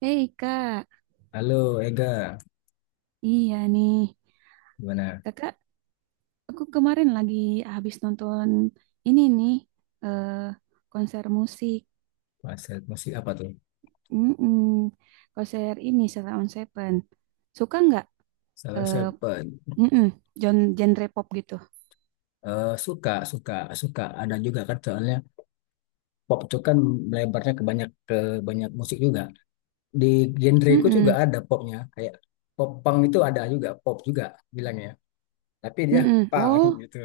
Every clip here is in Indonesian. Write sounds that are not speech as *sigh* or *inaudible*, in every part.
Hei kak, Halo Ega, iya nih. gimana Kakak, aku kemarin lagi habis nonton ini nih, eh, konser musik. Mas Sep? Masih apa tuh? Mm-mm. Konser ini, Sheila on Seven. Suka nggak Salah eh, Seven. mm-mm, genre pop gitu? Eh, suka, suka, suka. Ada juga kan soalnya pop itu kan melebarnya ke banyak musik juga. Di genreku juga Mm-mm, ada popnya. Kayak pop punk itu ada juga, pop juga bilangnya. Tapi dia mm-mm. punk Oh, *laughs* gitu.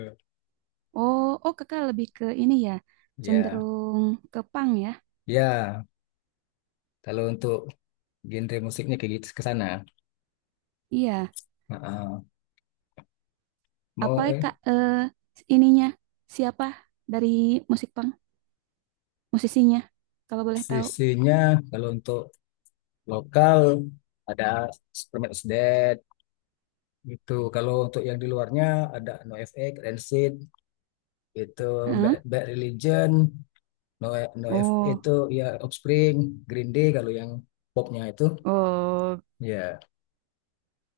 oh, oh, kakak lebih ke ini ya, Ya, cenderung ke punk ya? ya. Kalau untuk genre musiknya kayak gitu ke sana. Iya. Heeh. Apa Mau kak ininya? Siapa dari musik punk? Musisinya, kalau boleh tahu. sisinya kalau untuk lokal ada Superman is Dead. Gitu. Kalau untuk yang di luarnya ada NoFX, Rancid, itu Heeh. Bad Religion, No NoFX Oh. itu ya Offspring, Green Day kalau yang popnya itu Oh, ya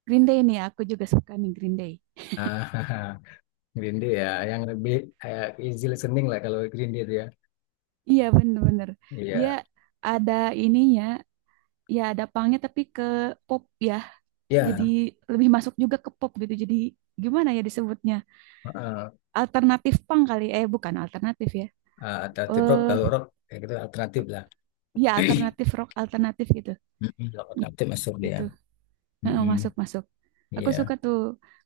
Green Day nih, aku juga suka nih Green Day. ah, *laughs* Green Day ya yang lebih kayak easy listening lah kalau Green Day itu ya. Iya bener-bener, dia Iya. ada ininya, ya ada punknya tapi ke pop ya, jadi Ya, lebih masuk juga ke pop gitu. Jadi gimana ya disebutnya? heeh. Alternatif punk kali, eh bukan alternatif ya. Ah, alternatif rock Eh, kalau rock kayak gitu alternatif lah. ya *clears throat* alternatif rock alternatif gitu. Mm-mm, rock Ya, alternatif masuk dia. gitu. Heeh, Mm-mm, masuk masuk. Aku iya. suka tuh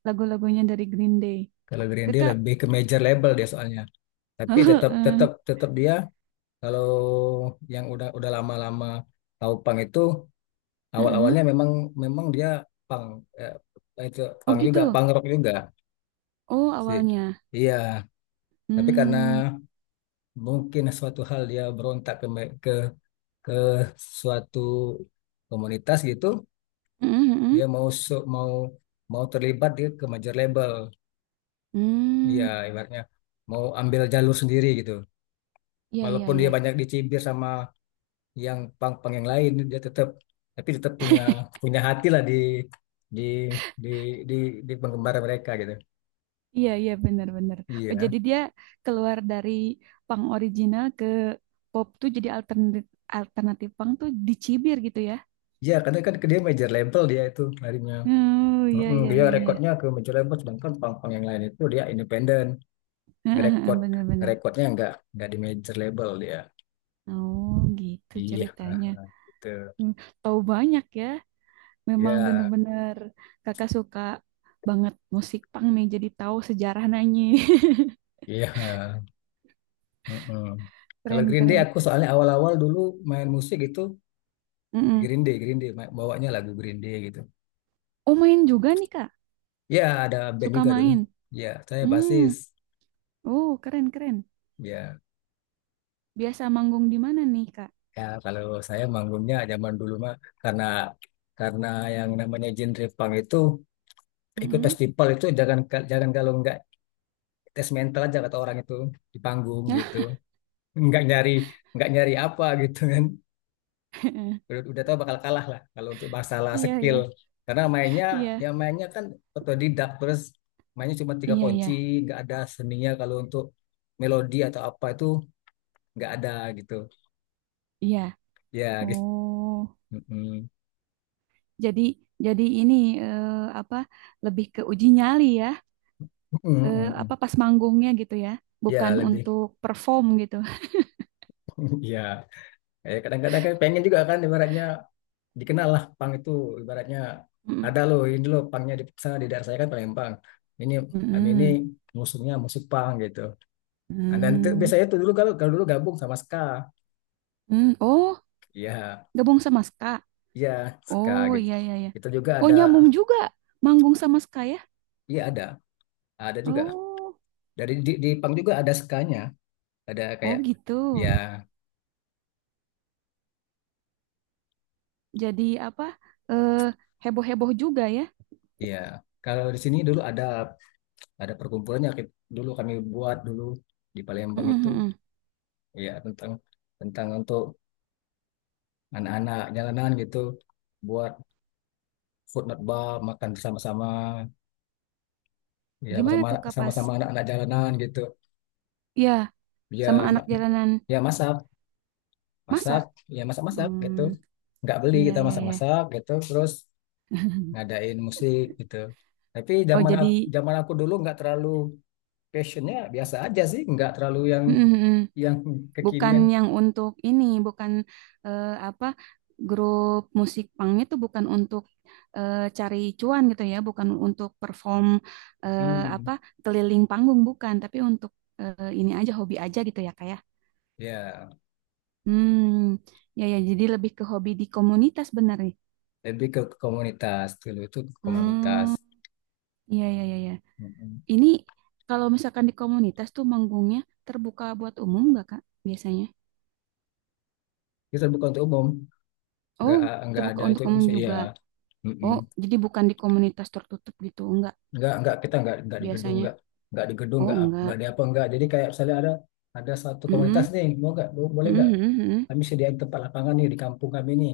lagu-lagunya dari Green Day. Kalau Green Day Kakak, lebih ke major label dia soalnya. *laughs* Tapi tetap heeh, tetap tetap dia. Kalau yang udah lama-lama tahu pang itu heeh. awal-awalnya memang memang dia pang itu Oh pang juga gitu. pang rock juga Oh sih. awalnya. Iya, tapi karena Hmm. mungkin suatu hal dia berontak ke me- ke suatu komunitas gitu, Heeh, heeh. dia mau su- mau mau terlibat ke major label. Iya, Hmm, ibaratnya mau ambil jalur sendiri gitu. iya iya Walaupun iya. dia banyak dicibir sama yang pang-pang yang lain dia tapi tetap punya *laughs* punya hati lah di di di, di penggemar mereka gitu. Iya iya benar benar. Oh, Iya. jadi dia keluar dari punk original ke pop tuh jadi alternatif, alternatif punk tuh dicibir gitu ya. Iya, karena kan dia major label dia itu larinya. Oh iya Mm-mm, iya dia iya iya. rekodnya ke major label, sedangkan pang-pang yang lain itu dia independen. ngerekod *laughs* Benar benar. ngerekodnya nggak di major label dia. Oh, gitu Iya, ceritanya. gitu. Hmm. Tahu banyak ya. Memang Iya, benar-benar kakak suka banget musik punk nih jadi tahu sejarah nanyi. *laughs* iya. Mm-mm. Kalau Keren Green Day keren. aku soalnya awal-awal dulu main musik itu Mm-mm. Green Day bawanya lagu Green Day gitu. Oh, main juga nih, Kak. Ya, ada band Suka juga dulu. main. Ya, saya basis. Hmm. Oh, keren keren. Ya, Biasa manggung di mana nih, Kak? ya, kalau saya manggungnya zaman dulu mah karena karena yang namanya genre punk itu ikut Mm-mm. festival itu jangan jangan kalau nggak tes mental aja kata orang itu di panggung gitu. Nggak nyari nggak nyari apa gitu kan. *laughs* Udah tahu bakal kalah lah kalau untuk masalah Iya iya skill. Karena mainnya iya yang mainnya kan otodidak, terus mainnya cuma tiga iya iya kunci, nggak ada seninya kalau untuk melodi atau apa itu nggak ada gitu. iya. Ya, gitu. Oh, Mm-mm. jadi, jadi eh, apa, lebih ke uji nyali ya? Mm-mm, Apa mm-mm. pas manggungnya gitu ya? Bukan Ya, lebih untuk perform gitu. *laughs* ya. Eh, kadang-kadang kan pengen juga kan, ibaratnya dikenal lah pang itu, ibaratnya *laughs* Mm-mm. ada loh, ini loh pangnya di sana di daerah saya kan Palembang ini, kami ini Mm-mm. musuhnya musik pang gitu. Nah, dan itu, Mm. biasanya itu dulu kalau kalau dulu gabung sama ska, Mm. Oh, ya, gabung sama Ska. ya, ska Oh gitu iya iya iya. itu juga Oh ada. nyambung juga manggung sama Ska ya? Iya, ada juga Oh, dari di pang juga ada skanya, ada oh kayak, gitu. ya, Jadi apa eh, heboh-heboh juga ya. ya, kalau di sini dulu ada perkumpulannya, dulu kami buat dulu di Mm, Palembang itu, mm, mm. ya tentang tentang untuk anak-anak jalanan gitu, buat food not bar, makan bersama-sama, ya Gimana sama-sama tuh kapas? sama-sama anak-anak jalanan gitu. Ya, sama Ya, anak ma- jalanan ya masak masak masak. ya masak-masak gitu, Hmm, nggak beli, iya kita iya iya. masak-masak gitu, terus ngadain musik gitu. Tapi Oh zaman jadi aku, zaman aku dulu nggak terlalu passionnya, biasa aja sih, nggak terlalu yang mm, mm, mm. yang Bukan kekinian. yang untuk ini, bukan apa, grup musik pangnya tuh bukan untuk cari cuan gitu ya, bukan untuk perform hmm apa, keliling panggung bukan, tapi untuk ini aja, hobi aja gitu ya kayak. ya Hmm, ya ya jadi lebih ke hobi di komunitas bener nih. lebih ke komunitas, dulu itu ke komunitas. Hmm, iya iya iya iya. Mm-mm. Ini kalau misalkan di komunitas tuh manggungnya terbuka buat umum nggak Kak biasanya? Itu bukan untuk umum, nggak Oh, nggak terbuka ada, itu untuk umum bisa, iya. juga. Mm-mm. Oh, jadi bukan di komunitas tertutup gitu enggak Nggak, kita nggak di gedung, biasanya. Nggak di gedung Oh, nggak, nggak di enggak. apa, nggak, jadi kayak misalnya ada satu komunitas Mm-mm. nih, mau nggak, boleh nggak, Mm-mm, mm-mm. kami sediain tempat lapangan nih di kampung kami nih,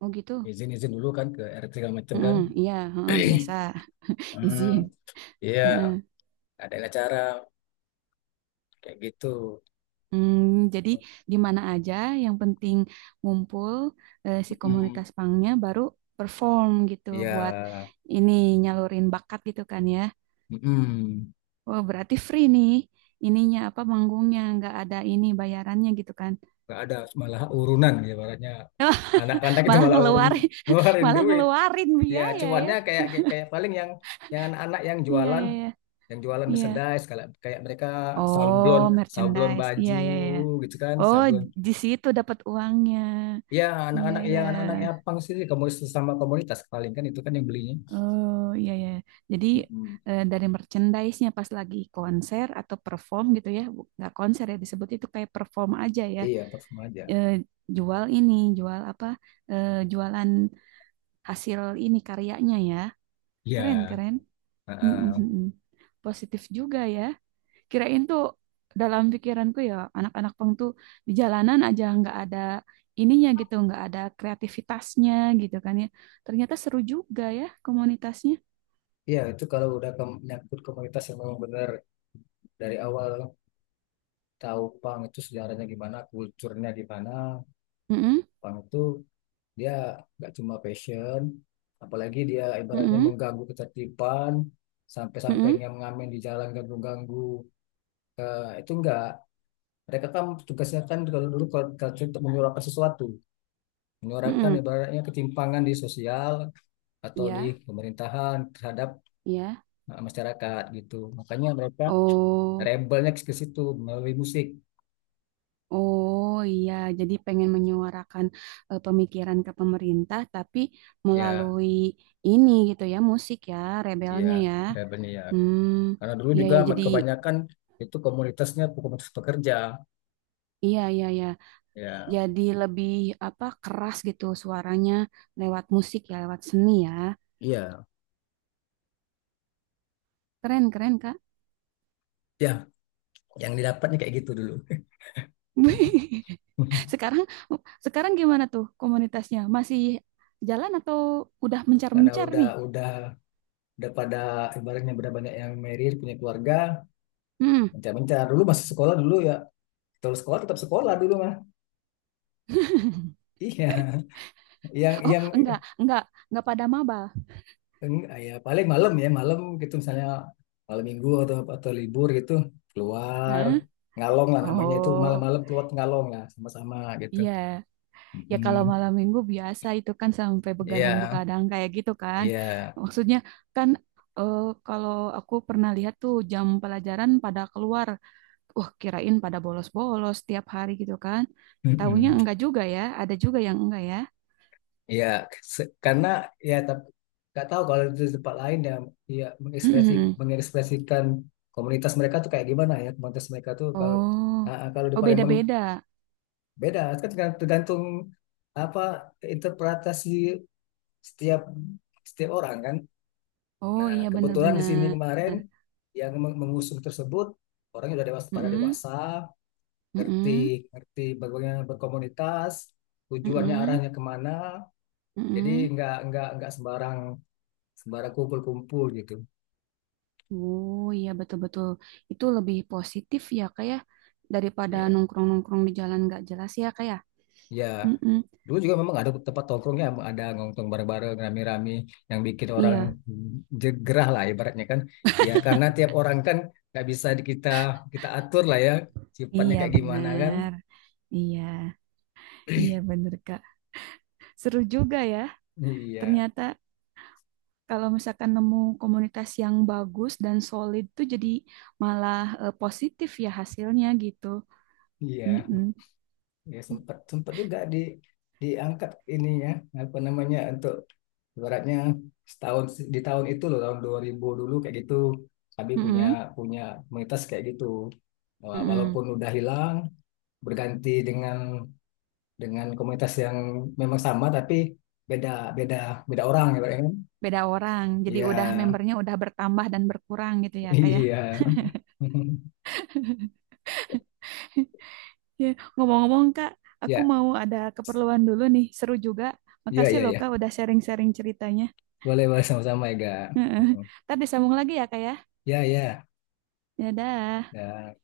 Oh, gitu. izin izin dulu kan ke RT segala macam kan. Mm-mm, iya, heeh, biasa. *clears throat* *laughs* hmm, Izin. iya, Heeh. ada acara kayak gitu. Hmm, jadi di mana aja yang penting ngumpul si Mm-mm. komunitas pangnya baru perform gitu Iya. buat ini, nyalurin bakat gitu kan ya. Mm-mm. Oh, berarti free nih. Ininya apa, manggungnya nggak ada ini bayarannya gitu kan. Nggak ada, malah urunan, ya baratnya anak-anak itu Malah malah urun ngeluarin, *laughs* ngeluarin malah duit. ngeluarin Ya biaya ya. cuannya kayak, kayak paling yang anak-anak yang Iya jualan iya iya. yang jualan Iya. merchandise, kayak kayak mereka sablon Oh, sablon merchandise. Iya baju iya iya. Iya. gitu kan. Oh, Sablon, di situ dapat uangnya. ya Iya anak-anak iya. ya anak-anak yang pang sih, komunitas sama komunitas paling kan itu kan yang belinya. Oh, iya iya. Jadi Mm-mm. Dari merchandise-nya pas lagi konser atau perform gitu ya. Nggak konser ya, disebut itu kayak perform aja ya. Iya, parfum aja Eh, Jual ini, jual apa? Eh, jualan hasil ini, karyanya ya. Keren, ya. keren. Mm, mm, Heeh. mm. Positif juga ya. Kirain tuh dalam pikiranku ya anak-anak pang tuh di jalanan aja, nggak ada ininya gitu, nggak ada kreativitasnya gitu kan ya. Ternyata seru juga ya komunitasnya. Iya, itu kalau udah ke, nyangkut komunitas yang memang benar dari awal tahu pang itu sejarahnya gimana, kulturnya gimana. Mm-mm, Punk itu dia nggak cuma passion, apalagi dia ibaratnya mm-mm, mengganggu ketertiban, sampai-sampai mm-mm, yang ngamen di jalan ganggu-ganggu. Eh, itu enggak. Mereka kan tugasnya kan kalau dulu, kalau kalau cerita, untuk menyuarakan sesuatu, menyuarakan mm-mm. ibaratnya ketimpangan di sosial atau di Iya, pemerintahan terhadap iya. Masyarakat gitu. Makanya mereka Oh. rebelnya ke situ, melalui musik. Oh iya, jadi pengen menyuarakan pemikiran ke pemerintah, tapi Ya, melalui ini gitu ya, musik ya, ya, rebelnya ya. rebelnya ya. Hmm, Karena dulu iya juga ya, jadi kebanyakan itu komunitasnya komunitas pekerja iya iya ya, ya. jadi lebih apa, keras gitu suaranya lewat musik ya, lewat seni ya. Iya, Keren keren Kak. ya, yang didapatnya kayak gitu dulu. *laughs* *laughs* Sekarang, gimana tuh komunitasnya? Masih jalan atau udah Karena mencar-mencar udah nih? udah udah pada ibaratnya udah banyak yang married, punya keluarga, Hmm. mencar-mencar. Dulu masih sekolah dulu ya. Terus sekolah, tetap sekolah dulu mah. *laughs* *laughs* Iya, yang Oh yang enggak pada maba. Ya paling malam ya, malam gitu misalnya malam minggu atau libur gitu keluar *laughs* ngalong lah, namanya itu, Oh, malam-malam keluar ngalong lah sama-sama gitu. iya. Ya Mm-mm. kalau malam minggu biasa itu kan sampai Iya, begadang-begadang kayak gitu kan. iya. Maksudnya kan eh, kalau aku pernah lihat tuh jam pelajaran pada keluar. Wah, kirain pada bolos-bolos tiap hari gitu kan. Tahunya Mm-mm. enggak juga ya, ada juga yang enggak ya. Ya, karena ya, tapi nggak tahu kalau di tempat lain ya, ya mengekspresi Mm-mm. mengekspresikan komunitas mereka tuh kayak gimana, ya komunitas mereka tuh kalau Oh, kalau di oh Palembang beda-beda. beda kan, tergantung apa, interpretasi setiap setiap orang kan. Oh Nah, iya kebetulan di sini benar-benar. kemarin yang mengusung tersebut orangnya udah dewasa, pada Mm-mm. dewasa, ngerti Mm-mm. ngerti bagaimana berkomunitas, tujuannya, Mm-mm. arahnya kemana, jadi Mm-mm. nggak, nggak sembarang kumpul-kumpul gitu. Oh iya betul-betul, itu lebih positif ya kayak, daripada Iya. nongkrong-nongkrong di jalan nggak jelas ya kayak. Ya, Mm-mm. dulu juga memang ada tempat tongkrongnya, ada nongkrong bareng-bareng, rame-rame, yang bikin orang Iya. jegerah lah, ibaratnya kan. Ya, karena tiap orang kan nggak bisa di-, kita, kita atur lah ya, sifatnya Iya kayak gimana kan. benar, iya, iya benar Kak. Seru juga ya, Iya, ternyata kalau misalkan nemu komunitas yang bagus dan solid tuh jadi malah positif ya hasilnya gitu. iya. Mm-mm. Ya, sempat sempat juga diangkat ininya, apa namanya, untuk ibaratnya setahun, di tahun itu loh, tahun 2000 dulu kayak gitu, kami punya Mm-mm. punya komunitas kayak gitu. Wah, Mm-mm. walaupun udah hilang berganti dengan komunitas yang memang sama tapi beda beda beda orang ya Pak, ya kan? Beda orang, jadi Iya, udah membernya udah bertambah dan berkurang gitu *laughs* ya Kak ya. iya. *laughs* *laughs* Ya, ngomong-ngomong Kak, aku Ya, mau ada keperluan dulu nih, seru juga. ya, Makasih ya, loh ya. Kak udah sharing-sharing ceritanya. Boleh, boleh sama-sama ya, Ga. Heeh. Mm-mm. Ntar disambung lagi ya Kak ya. Ya, ya. Dadah. Ya.